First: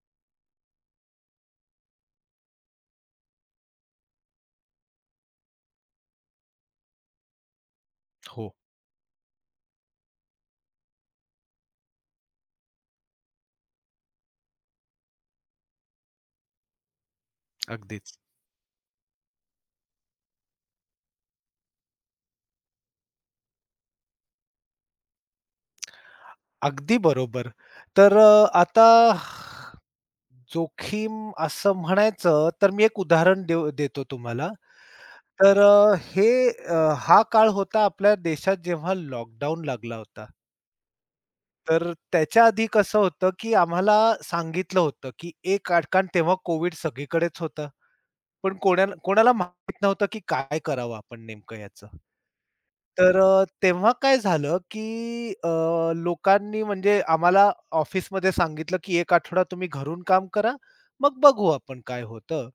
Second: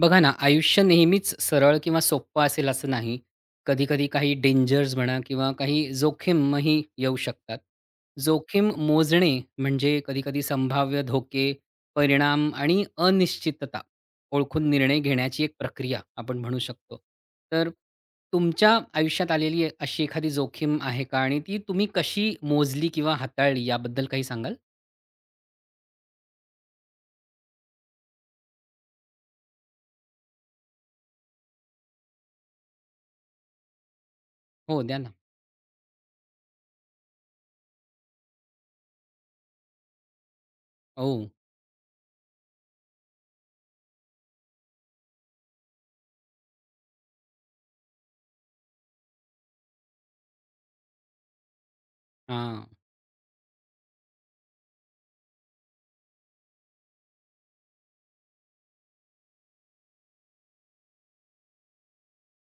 बघा ना, आयुष्य नेहमीच सरळ किंवा सोप्पं असेल असं नाही. कधी-कधी काही डेंजर्स म्हणा किंवा काही जोखीमही येऊ शकतात. हो, जोखीम मोजणे म्हणजे कधी-कधी संभाव्य धोके, परिणाम आणि अनिश्चितता ओळखून निर्णय घेण्याची एक प्रक्रिया आपण म्हणू शकतो. तर अगदीच. तुमच्या आयुष्यात आलेली अशी एखादी जोखीम आहे का? आणि ती तुम्ही कशी मोजली किंवा हाताळली याबद्दल काही सांगाल? अगदी बरोबर. आता जोखीम असं म्हणायचं, तर मी एक उदाहरण देऊ देतो तुम्हाला. हो, द्या ना. तर अ, हे अ, हा काळ होता आपल्या देशात जेव्हा लॉकडाऊन लागला होता. ओ, तर त्याच्या आधी कसं होतं, की आम्हाला सांगितलं होतं, की एक आठ कारण तेव्हा कोविड सगळीकडेच होतं. पण कोण्या कोणाला माहीत नव्हतं, की काय करावं आपण नेमकं याचं. हां. तेव्हा काय झालं, लोकांनी म्हणजे आम्हाला ऑफिसमध्ये सांगितलं, की एक आठवडा तुम्ही घरून काम करा, मग बघू आपण काय होतं.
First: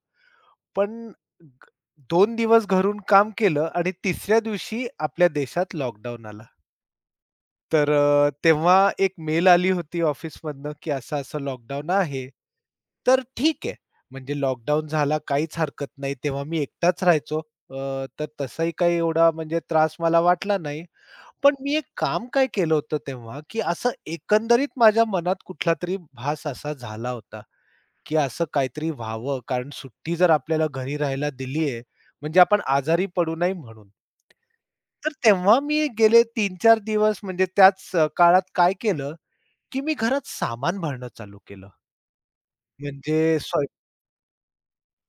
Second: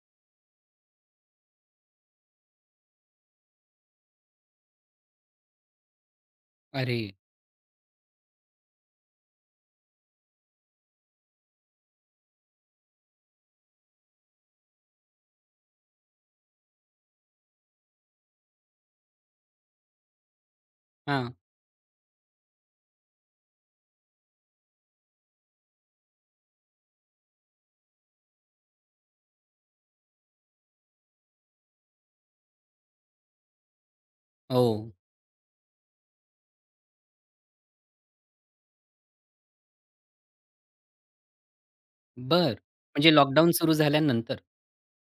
पण ग 2 दिवस घरून काम केलं आणि तिसऱ्या दिवशी आपल्या देशात लॉकडाऊन आला. अरे! तेव्हा एक मेल आली होती ऑफिसमधनं, की असं-असं लॉकडाऊन आहे. तर ठीक आहे. म्हणजे लॉकडाऊन झाला काहीच हरकत नाही. तेव्हा मी एकटाच राहायचो. तर तसाही काही एवढा म्हणजे त्रास मला वाटला नाही. हां. पण मी एक काम काय केलं होतं तेव्हा, की असं एकंदरीत माझ्या मनात कुठलातरी भास असा झाला होता, की असं काहीतरी व्हावं कारण सुट्टी जर आपल्याला घरी राहायला दिली आहे, म्हणजे आपण आजारी पडू नये म्हणून. हो. तर तेव्हा मी गेले तीन-चार दिवस म्हणजे त्याच काळात काय केलं, की मी घरात सामान भरणं चालू केलं. बर, म्हणजे म्हणजे लॉकडाऊन स्वय सुरू झाल्यानंतर?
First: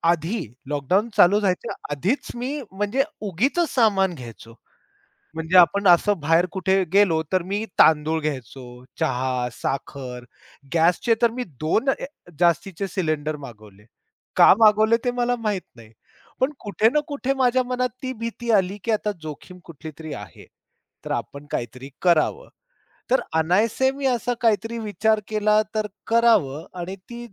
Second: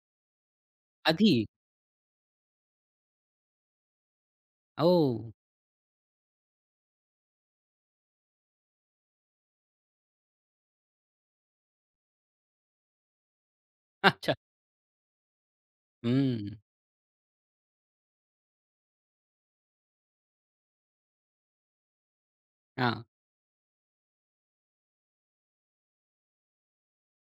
आधी लॉकडाऊन चालू आधी? व्हायच्या आधीच मी म्हणजे उगीचच सामान घ्यायचो. ओह! म्हणजे आपण असं बाहेर कुठे गेलो, तर मी तांदूळ घ्यायचो, चहा, साखर, गॅसचे तर मी दोन जास्तीचे सिलेंडर मागवले. अच्छा. का मागवले ते मला माहीत नाही. पण हं. कुठे ना कुठे माझ्या मनात ती भीती आली, की आता जोखीम कुठली तरी आहे. तर आपण काहीतरी करावं. हां. तर अनायासे मी असा काहीतरी विचार केला तर करावं आणि ती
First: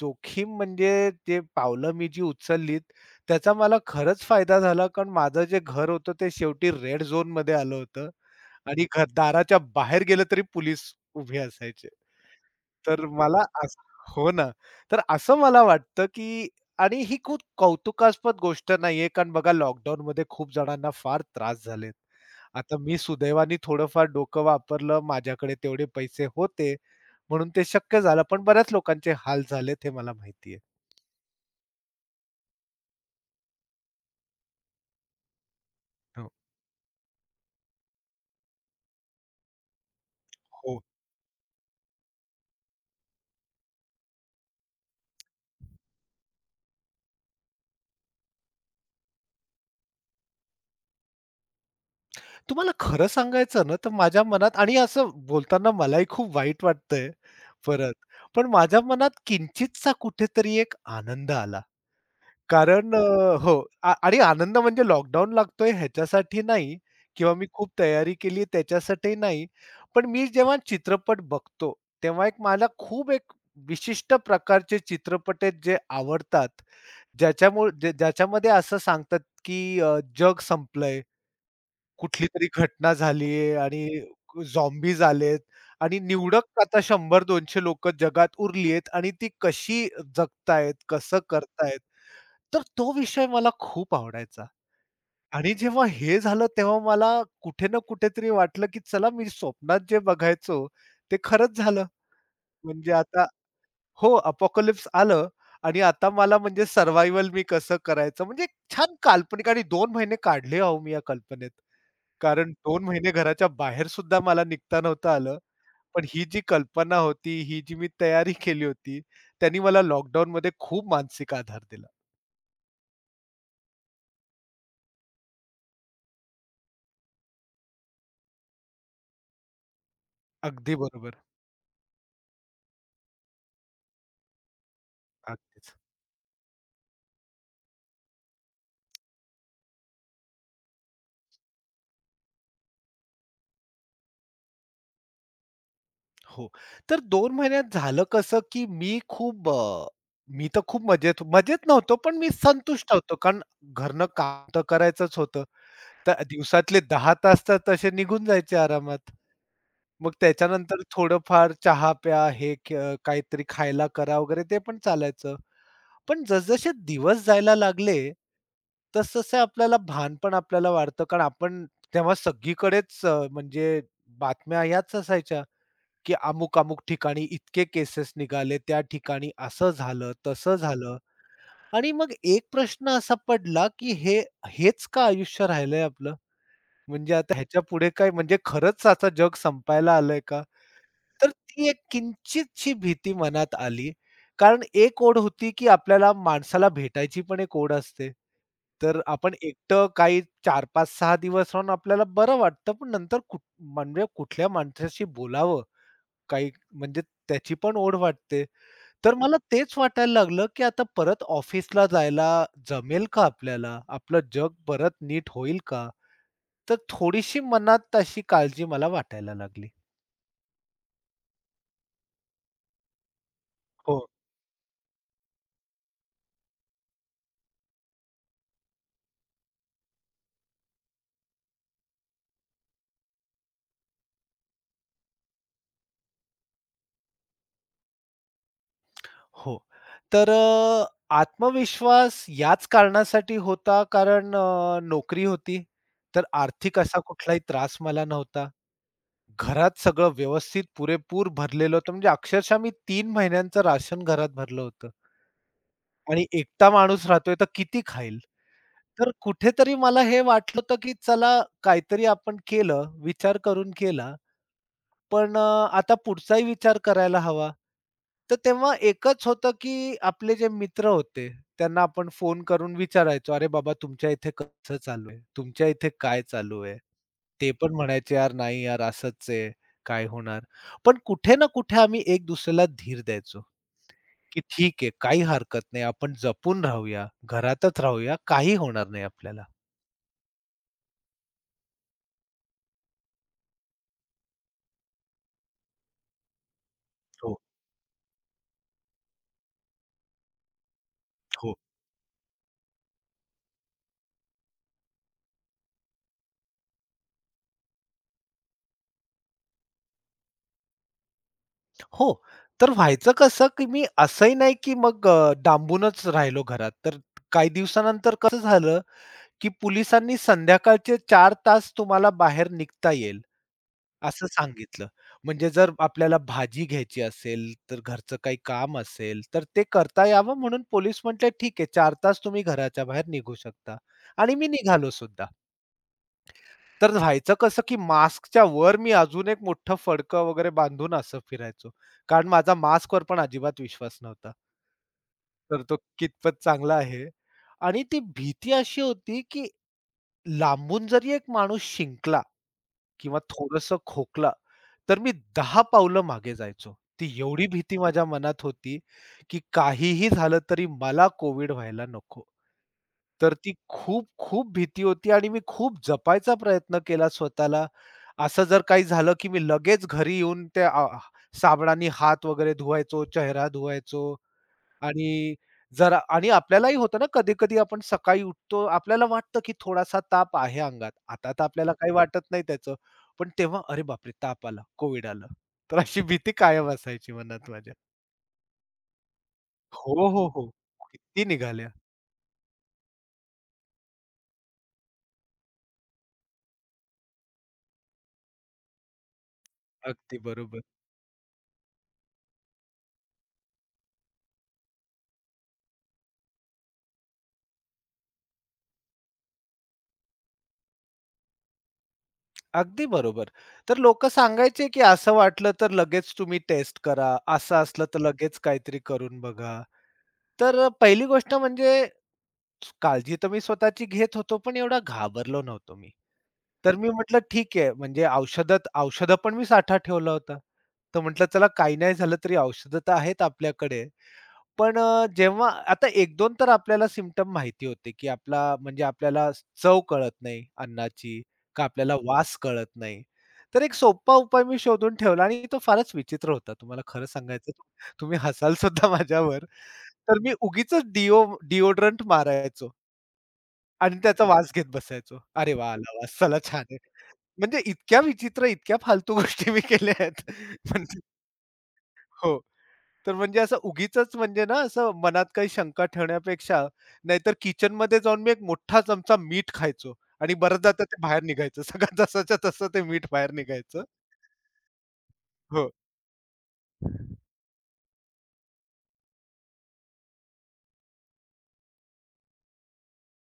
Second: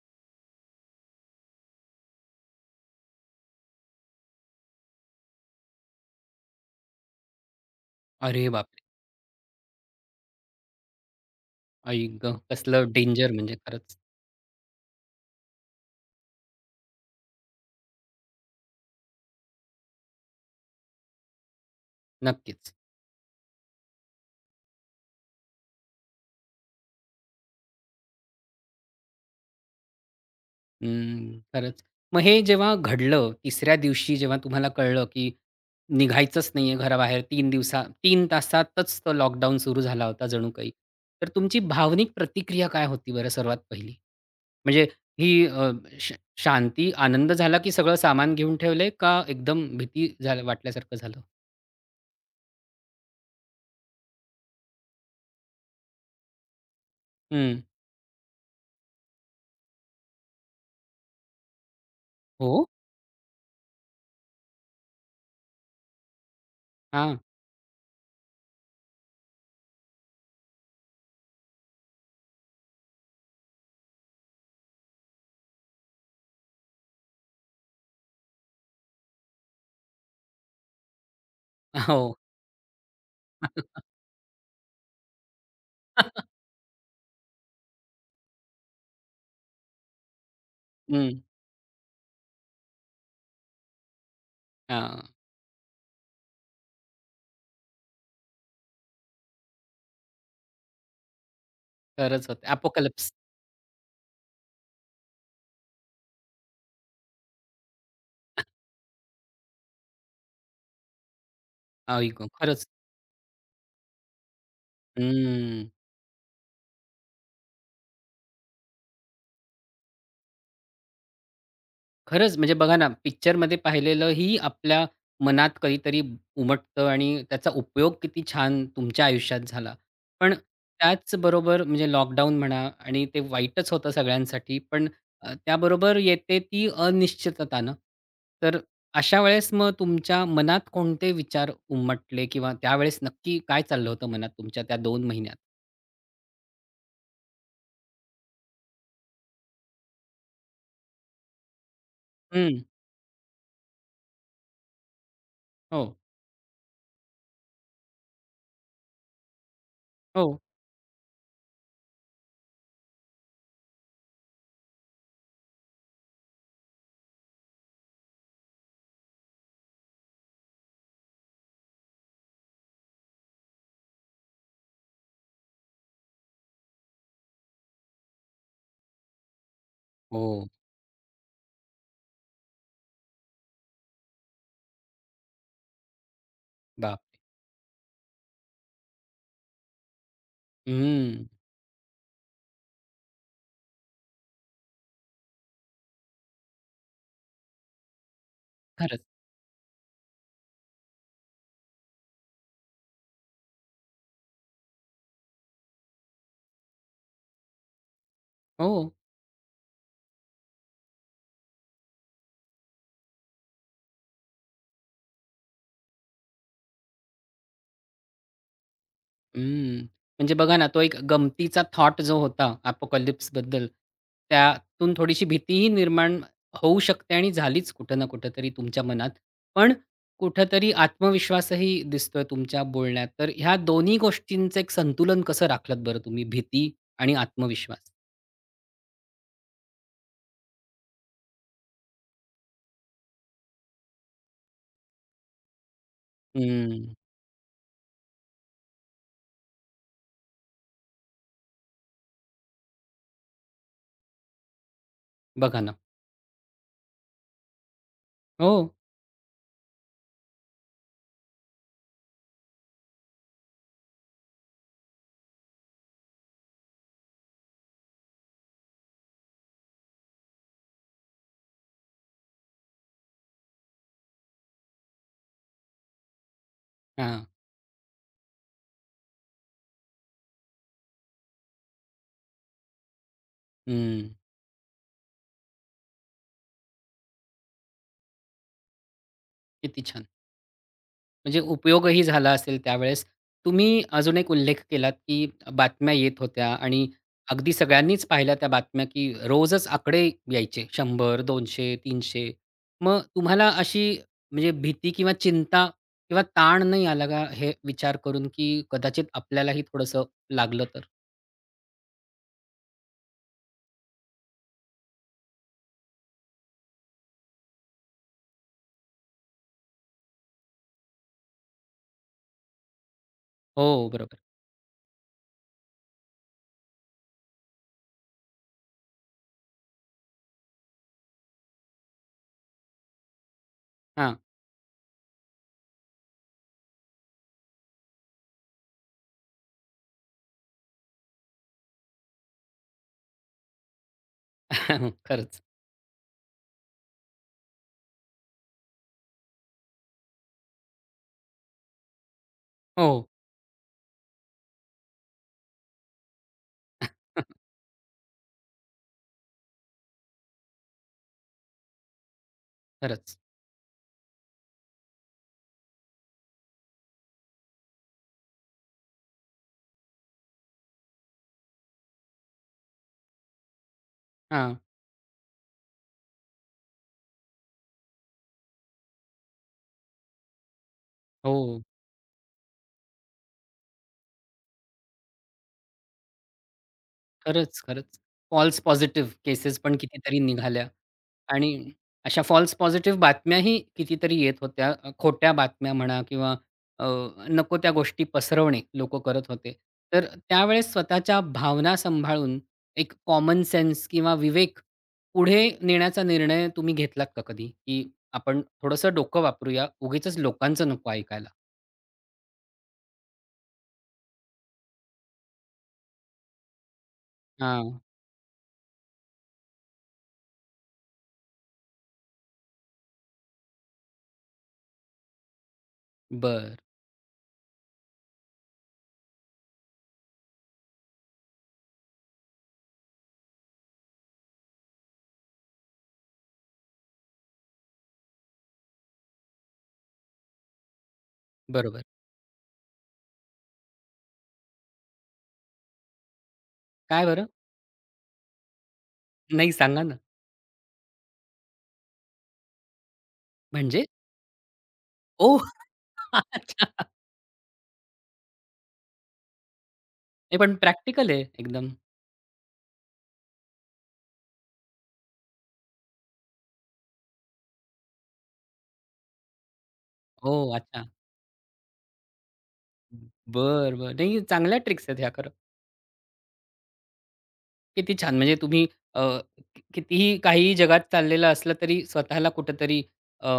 जोखीम म्हणजे ते पावलं मी जी उचललीत, त्याचा मला खरंच फायदा झाला. कारण माझं जे घर होतं ते शेवटी रेड झोनमध्ये आलं होतं अरे बापरे! आणि घर दाराच्या बाहेर गेलं तरी पोलीस उभे असायचे. आई गं! कसलं तर डेंजर मला म्हणजे असं खरंच. हो ना. तर असं मला वाटतं, की आणि ही खूप कौतुकास्पद गोष्ट नाहीये, कारण बघा लॉकडाऊनमध्ये खूप जणांना फार त्रास झालेत. नक्कीच. आता मी सुदैवाने थोडंफार डोकं वापरलं, माझ्याकडे तेवढे पैसे होते म्हणून ते शक्य झालं. पण बऱ्याच लोकांचे हाल झालेत हे मला माहिती आहे. हं. खरंच. मग हे जेव्हा घडलं, तिसऱ्या दिवशी जेव्हा तुम्हाला कळलं, की हो, निघायचंच नाहीये घराबाहेर 3 दिवसा 3 तासातच तो लॉकडाऊन सुरू झाला होता जणू काही. हो. तर तुमची भावनिक प्रतिक्रिया काय होती बरं सर्वात पहिली? म्हणजे ही श शांती, आनंद झाला, की सगळं सामान घेऊन ठेवलंय का एकदम भीती झाल्या वाटल्यासारखं झालं? तुम्हाला खरं सांगायचं ना, तर माझ्या मनात आणि असं बोलताना मलाही खूप वाईट वाटतंय हं. परत. पण माझ्या मनात किंचितसा कुठेतरी एक आनंद आला. हो? कारण हो आणि आनंद म्हणजे लॉकडाऊन लागतोय ह्याच्यासाठी नाही हां. किंवा मी खूप तयारी केली त्याच्यासाठी नाही. पण मी जेव्हा चित्रपट बघतो, तेव्हा एक मला खूप एक विशिष्ट प्रकारचे चित्रपट आहेत जे आवडतात. ज्याच्यामध्ये असं सांगतात, की जग संपलंय हो. कुठली तरी घटना झालीये आणि झॉम्बीज आलेत आणि निवडक आता 100-200 लोकं जगात उरली आहेत आणि ती कशी जगतायत, हं. कसं करतायत. तर तो विषय मला खूप आवडायचा हां. आणि जेव्हा हे झालं तेव्हा मला कुठे ना कुठेतरी वाटलं, की चला मी स्वप्नात जे बघायचो ते खरंच झालं. खरंच होतं. म्हणजे अपोकॅलिप्स. आता हो, अपोकॅलिप्स आलं आणि आता मला म्हणजे सर्व्हायव्हल मी कसं करायचं म्हणजे एक छान काल्पनिक आणि 2 महिने काढले अहो मी या कल्पनेत. आई गं! कारण खरंच. दोन महिने घराच्या बाहेर सुद्धा मला निघता नव्हतं आलं. हं. पण ही जी कल्पना होती, ही जी मी तयारी केली होती, त्यांनी मला लॉकडाऊनमध्ये खूप मानसिक आधार दिला. खरंच म्हणजे बघा ना, पिक्चरमध्ये पाहिलेलं ही आपल्या मनात कधीतरी उमटतं आणि त्याचा उपयोग किती छान तुमच्या आयुष्यात झाला. पण अगदी बरोबर. त्याचबरोबर म्हणजे लॉकडाऊन म्हणा आणि ते वाईटच होतं सगळ्यांसाठी, पण अगदीच. त्याबरोबर येते ती अनिश्चितता ना. तर अशा वेळेस मग तुमच्या मनात कोणते विचार उमटले किंवा त्यावेळेस नक्की काय चाललं होतं मनात तुमच्या त्या 2 महिन्यात? हो. तर दोन महिन्यात झालं कसं, की मी तर खूप मजेत मजेत नव्हतो, पण मी हं. संतुष्ट होतो. कारण घरनं काम तर करायचंच होतं. हो. तर दिवसातले 10 तास तर तसे निघून जायचे आरामात. मग हो. त्याच्यानंतर थोडंफार चहा प्या, हे काहीतरी खायला करा वगैरे ते पण चालायचं. पण जसजसे दिवस जायला लागले, तसतसे आपल्याला भान पण आपल्याला वाढतं. कारण आपण तेव्हा सगळीकडेच अ, म्हणजे बातम्या ह्याच असायच्या, की अमुक-अमुक ठिकाणी इतके केसेस निघाले, त्या ठिकाणी असं झालं, हो. तसं झालं. आणि मग एक प्रश्न असा पडला, की हेच का आयुष्य राहिलंय आपलं? म्हणजे बापरे! आता ह्याच्यापुढे काय म्हणजे खरंच आता जग संपायला आलंय का? हं. तर ती एक किंचितशी भीती मनात आली. कारण एक ओढ होती, की आपल्याला माणसाला भेटायची पण एक ओढ असते. तर खरंच. आपण एकटं काही 4-5-6 दिवस राहून आपल्याला बरं वाटतं, पण नंतर म्हणजे कुठल्या माणसाशी बोलावं, काही म्हणजे त्याची पण ओढ वाटते. हो. तर मला तेच वाटायला लागलं, की आता परत ऑफिसला जायला जमेल का आपल्याला? आपलं जग परत नीट होईल का? तर थोडीशी मनात अशी काळजी मला वाटायला लागली. हम्म. म्हणजे बघा ना, तो एक गमतीचा थॉट जो होता अपोकॅलिप्सबद्दल, हो. त्यातून थोडीशी भीतीही निर्माण होऊ शकते आणि झालीच कुठं ना कुठं तरी तुमच्या मनात. पण कुठेतरी आत्मविश्वासही दिसतोय तुमच्या बोलण्यात. तर ह्या दोन्ही गोष्टींचं एक संतुलन कसं राखलत बरं तुम्ही? भीती आणि आत्मविश्वास? हो. तर अ, आत्मविश्वास याच कारणासाठी होता कारण नोकरी होती. तर आर्थिक हम्म. असा कुठलाही त्रास मला नव्हता. घरात सगळं व्यवस्थित पुरेपूर भरलेलं होतं. म्हणजे अक्षरशः मी 3 महिन्यांचं राशन घरात भरलं होतं बघा ना. आणि एकटा माणूस राहतोय तर किती खाईल? हो. तर कुठेतरी मला हे वाटलं होतं, की चला काहीतरी आपण केलं, विचार करून केला पण आता पुढचाही विचार करायला हवा. तर तेव्हा एकच होतं, की आपले जे मित्र होते, त्यांना आपण फोन करून विचारायचो, "अरे बाबा तुमच्या इथे कसं चालू आहे? तुमच्या इथे काय चालू आहे?" हां. ते पण म्हणायचे, "यार नाही यार असंच आहे, काय होणार?" पण कुठे ना कुठे आम्ही एक दुसऱ्याला धीर द्यायचो, हम्म. की "ठीक आहे, काही हरकत नाही. आपण जपून राहूया, घरातच राहूया, काही होणार नाही आपल्याला." किती छान. म्हणजे उपयोगही झाला असेल त्यावेळेस. तुम्ही अजून एक उल्लेख केलात, की बातम्या येत होत्या आणि हो, अगदी सगळ्यांनीच पाहिल्या त्या बातम्या, की रोजच आकडे यायचे 100, हो. 200, 300, मग तुम्हाला अशी म्हणजे भीती किंवा चिंता किंवा ताण नाही आला का, हे विचार करून, की कदाचित आपल्यालाही थोडंसं लागलं तर? हो. तर व्हायचं कसं, की मी असंही नाही, की मग डांबूनच राहिलो घरात. तर काही दिवसानंतर कसं झालं, की पोलिसांनी संध्याकाळचे चार तास तुम्हाला बाहेर निघता येईल, हो, बरोबर. असं सांगितलं. म्हणजे जर आपल्याला भाजी घ्यायची असेल, तर घरचं काही काम असेल, तर ते करता यावं म्हणून पोलीस म्हटले, "ठीक आहे, 4 तास तुम्ही घराच्या बाहेर निघू शकता." हां. आणि मी निघालो सुद्धा. तर व्हायचं कसं, की मास्कच्या वर मी अजून एक मोठं फडकं वगैरे बांधून असं फिरायचो. कारण माझा मास्कवर पण अजिबात विश्वास नव्हता. खरंच. तर तो कितपत चांगला आहे आणि ती भीती अशी होती, की लांबून जरी एक माणूस शिंकला हो. किंवा थोडंसं खोकला, तर मी 10 पावलं मागे जायचो. ती एवढी भीती माझ्या मनात होती, की काहीही झालं तरी मला कोव्हिड व्हायला नको. खरंच. तर ती खूप-खूप भीती होती आणि मी खूप जपायचा प्रयत्न केला स्वतःला. असं जर काही झालं, की मी लगेच घरी येऊन त्या साबणाने हात वगैरे धुवायचो, चेहरा धुवायचो हां. आणि जरा आणि आपल्यालाही होतं ना कधी-कधी आपण सकाळी उठतो, आपल्याला वाटतं, की थोडासा ताप आहे अंगात. आता तर हो. आपल्याला काही वाटत नाही त्याचं. पण तेव्हा अरे बापरे! ताप आला, कोव्हिड आलं. तर अशी भीती कायम असायची मनात खरंच, माझ्या. खरंच. फॉल्स पॉझिटिव्ह केसेस पण हो, कितीतरी हो, हो. निघाल्या. किती निघाल्या. आणि अशा फॉल्स पॉझिटिव्ह बातम्याही कितीतरी येत होत्या. खोट्या बातम्या म्हणा किंवा अ, नको त्या गोष्टी पसरवणे लोकं करत होते. तर अगदी बरोबर. त्यावेळेस स्वतःच्या भावना सांभाळून एक कॉमन सेन्स किंवा विवेक पुढे नेण्याचा निर्णय तुम्ही घेतलात का कधी? की आपण थोडंसं डोकं वापरूया, उगीचच लोकांचं नको ऐकायला? अगदी बरोबर. तर लोकं सांगायचे, की असं वाटलं तर लगेच तुम्ही टेस्ट करा, असं हां. असलं तर लगेच काहीतरी करून बघा. पहिली गोष्ट म्हणजे काळजी तर मी स्वतःची घेत होतो, पण एवढा घाबरलो नव्हतो मी. बरं. तर मी म्हटलं ठीक आहे, म्हणजे औषधं पण मी साठा ठेवला होता. तर म्हटलं चला काही नाही झालं तरी औषधं तर आहेत आपल्याकडे. पण जेव्हा आता एक 2 तर आपल्याला सिम्प्टम माहिती होते, की आपला म्हणजे आपल्याला चव कळत नाही अन्नाची, का बरोबर. आपल्याला वास कळत नाही. तर एक सोपा उपाय मी शोधून ठेवला आणि तो फारच विचित्र होता तुम्हाला खरं काय बरं? सांगायचं तुम्ही हसाल सुद्धा माझ्यावर. नाही सांगा ना. तर मी उगीचच डिओड्रंट मारायचो म्हणजे? आणि त्याचा वास घेत बसायचो. ओह! "अरे वाह! आला वास. चला नाही छान आहे." म्हणजे इतक्या विचित्र, इतक्या फालतू गोष्टी मी केल्या आहेत. पण म्हणजे प्रॅक्टिकल आहे एकदम. हो. तर म्हणजे असं उगीचच म्हणजे ना, असं मनात काही शंका ठेवण्यापेक्षा नाहीतर किचनमध्ये जाऊन मी एक मोठा चमचा मीठ खायचो आणि ओह! बऱ्याचदा आता अच्छा. ते बाहेर निघायचं. सगळं जसाच्या तसं ते मीठ बाहेर बर निघायचं. बर नाही चांगल्या ट्रिक्स आहेत ह्या खरं. हो. किती छान! म्हणजे तुम्ही अ, कितीही काहीही जगात चाललेलं असलं तरी स्वतःला कुठेतरी अ,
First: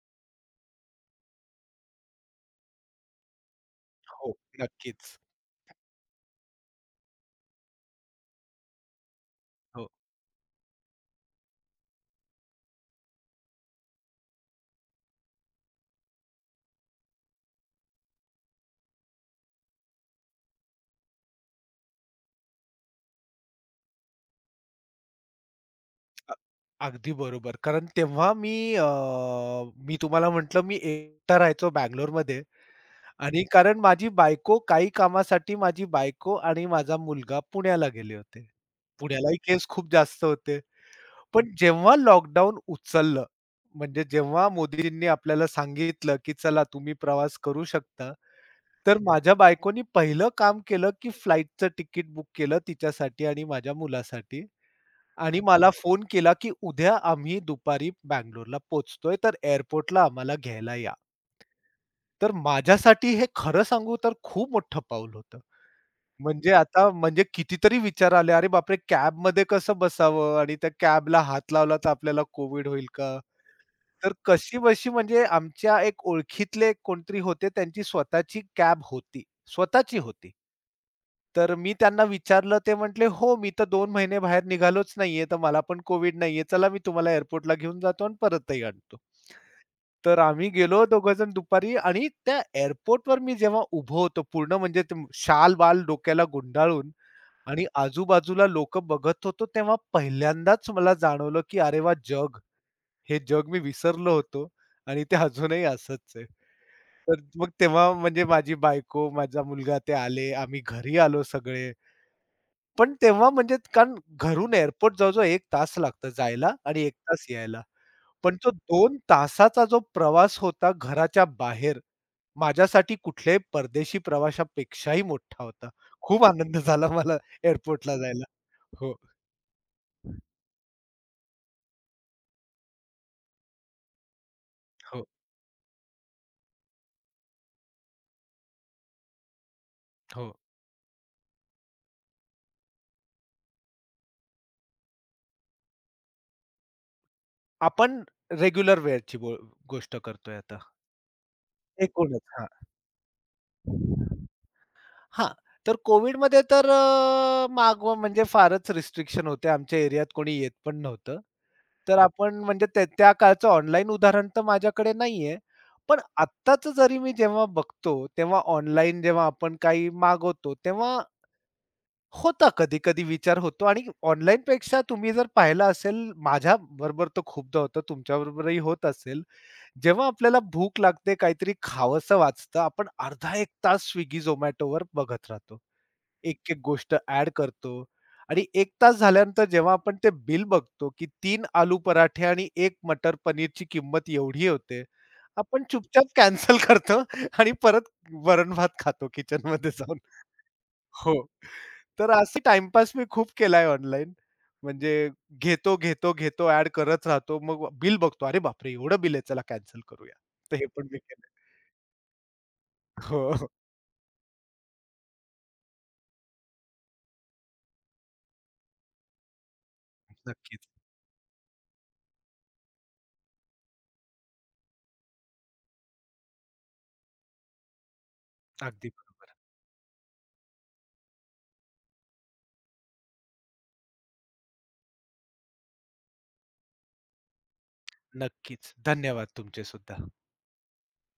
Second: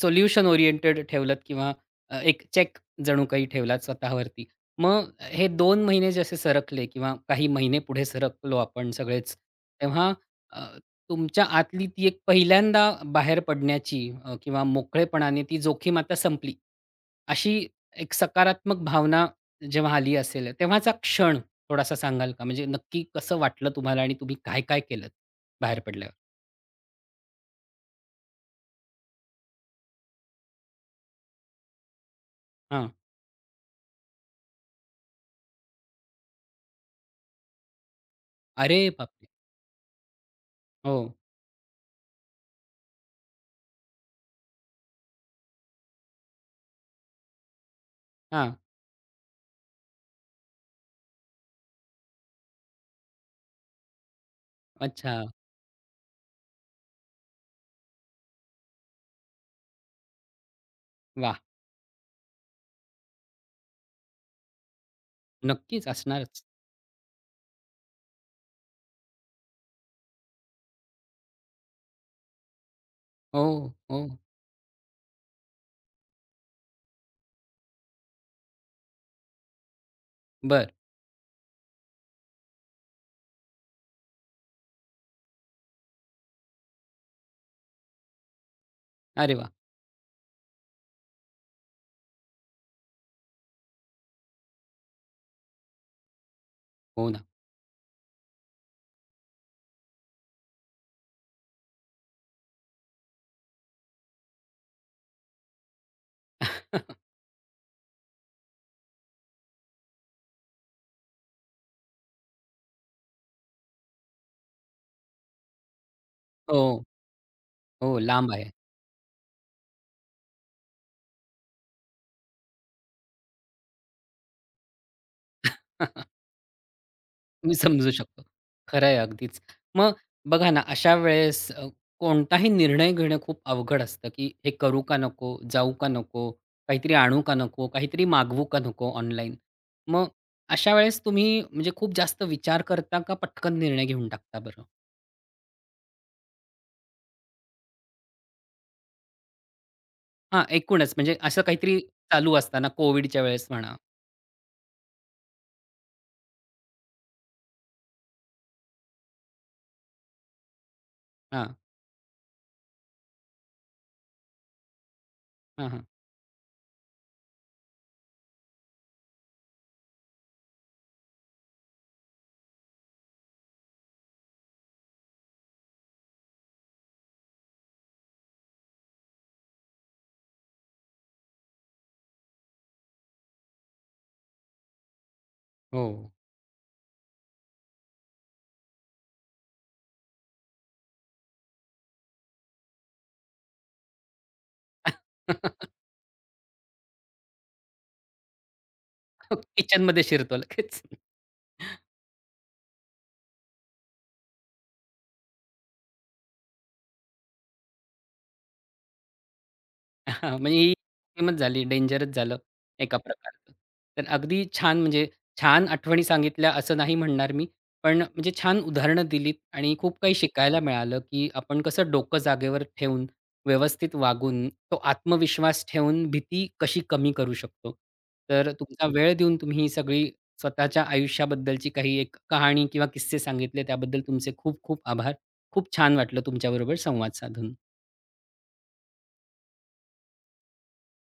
सोल्युशन ओरिएंटेड ठेवलत किंवा एक चेक जणू काही ठेवलात हो, स्वतःवरती. मग नक्कीच. हे 2 महिने जसे सरकले किंवा काही महिने पुढे सरकलो आपण सगळेच, हो. तेव्हा अ, तुमच्या आतली ती एक पहिल्यांदा बाहेर पडण्याची किंवा मोकळेपणाने ती जोखीम आता संपली, अशी एक सकारात्मक भावना जेव्हा आली असेल, तेव्हाचा क्षण थोडासा सांगाल का? म्हणजे नक्की कसं वाटलं तुम्हाला आणि तुम्ही काय-काय केलंत बाहेर पडल्यावर? अ, अगदी बरोबर. कारण अ, मी तुम्हाला म्हटलं मी एकटा राहायचो बंगलोरमध्ये हां. आणि कारण माझी बायको आणि माझा मुलगा पुण्याला गेले होते. अरे बापरे! पुण्यालाही केस खूप जास्त होते. हो. पण जेव्हा लॉकडाऊन उचललं, म्हणजे जेव्हा मोदीजींनी आपल्याला सांगितलं, की चला तुम्ही प्रवास करू शकता. हां. तर माझ्या बायकोनी पहिलं काम केलं, की फ्लाइटचं तिकीट बुक केलं तिच्यासाठी आणि माझ्या मुलासाठी अच्छा. आणि मला फोन केला, की उद्या आम्ही दुपारी बंगलोरला पोहोचतोय, तर एअरपोर्टला आम्हाला घ्यायला या. वाह! तर माझ्यासाठी हे खरं सांगू तर खूप मोठं पाऊल होतं. नक्कीच असणारच. म्हणजे आता म्हणजे कितीतरी विचार आले, "अरे बापरे! कॅबमध्ये कसं बसावं आणि त्या कॅबला हात लावला तर आपल्याला कोव्हिड होईल का?" हो, हो. तर कशी बशी म्हणजे आमच्या एक ओळखीतले कोणतरी होते, त्यांची स्वतःची कॅब होती. स्वतःची होती. बरं. तर मी त्यांना विचारलं, ते म्हटले, "हो, मी तर दोन महिने बाहेर निघालोच नाहीये, तर मला पण कोव्हिड नाहीये. चला मी तुम्हाला एअरपोर्टला घेऊन जातो आणि परतही आणतो." अरे वाह! तर आम्ही गेलो दोघंजण दुपारी आणि त्या एअरपोर्टवर मी जेव्हा उभं होतो पूर्ण म्हणजे ते शाल-बाल डोक्याला गुंडाळून हो ना. आणि आजूबाजूला लोकं बघत होतो, तेव्हा पहिल्यांदाच मला जाणवलं, की अरे वाह! हे जग मी विसरलो होतो आणि ते अजूनही असंच आहे. तर मग तेव्हा म्हणजे माझी बायको, माझा मुलगा ते आले. आम्ही घरी आलो सगळे. पण तेव्हा म्हणजे कारण घरून एअरपोर्ट जवळ एक तास लागतो जायला आणि हो, एक तास यायला. हो. लांब पण आहे. तो दोन तासाचा जो प्रवास होता घराच्या बाहेर, माझ्यासाठी कुठल्याही परदेशी प्रवाशापेक्षाही मोठा होता. खूप आनंद झाला मला मी समजू एअरपोर्टला शकतो. जायला. खरं हो, आहे अगदीच. मग बघा ना, अशा वेळेस कोणताही निर्णय घेणं खूप अवघड असतं, की हे करू का हो, नको? जाऊ का नको? काहीतरी आणू का नको? काहीतरी मागवू का नको ऑनलाईन? मग हो. अशा वेळेस तुम्ही म्हणजे खूप जास्त विचार करता का पटकन निर्णय घेऊन टाकता बरं? आपण रेग्युलर वेअरची गोष्ट करतोय हां, आता. एकूणच म्हणजे असं काहीतरी चालू एकूणच. असताना कोव्हिडच्या वेळेस म्हणा. हां. हां. तर कोविडमध्ये तर अ, मागव म्हणजे फारच रिस्ट्रिक्शन होते. आमच्या एरियात कोणी येत पण नव्हतं. हां, तर आपण म्हणजे त्या त्या काळचं ऑनलाईन उदाहरण तर माझ्याकडे नाहीये. हां, हां. पण आत्ताचं जरी मी जेव्हा बघतो, तेव्हा ऑनलाईन जेव्हा आपण काही मागवतो, तेव्हा कधी-कधी विचार होतो आणि ऑनलाईनपेक्षा तुम्ही जर पाहिलं असेल, माझ्याबरोबर तर खूपदा होतं, तुमच्याबरोबरही होत असेल. जेव्हा आपल्याला भूक लागते, काहीतरी खावंसं वाटतं, आपण अर्धा 1 तास Swiggy, Zomatoवर बघत राहतो. हो. एक-एक गोष्ट ॲड करतो आणि एक तास झाल्यानंतर जेव्हा आपण ते बिल बघतो, की तीन आलू पराठे आणि 1 मटर पनीरची किंमत एवढी होते. आपण चुपचाप कॅन्सल करतो आणि परत वरण-भात खातो किचनमध्ये जाऊन. किचनमध्ये शिरतो लगेच. हो. तर असे टाईमपास मी खूप केलाय ऑनलाईन. म्हणजे घेतो, घेतो, घेतो ॲड करत राहतो. मग बिल बघतो. अरे बापरे! एवढं बिल आहे चला कॅन्सल करूया. हां, तर म्हणजे हे ही पण मी केलंय. गेमच झाली, डेंजरच झालं एका हो, हो. प्रकारचं. तर अगदी छान म्हणजे छान आठवणी सांगितल्या असं नाही म्हणणार मी. पण म्हणजे छान उदाहरणं दिलीत आणि खूप काही शिकायला नक्कीच. मिळालं, की आपण कसं डोकं जागेवर ठेवून, व्यवस्थित वागून, तो आत्मविश्वास ठेवून भीती कशी कमी करू शकतो. तर तुमचा अगदी वेळ बरोबर. देऊन तुम्ही ही सगळी स्वतःच्या आयुष्याबद्दलची काही एक कहाणी किंवा किस्से सांगितले त्याबद्दल तुमचे खूप खूप आभार. खूप छान वाटलं तुमच्याबरोबर संवाद साधून. नक्कीच. धन्यवाद तुमचे सुद्धा.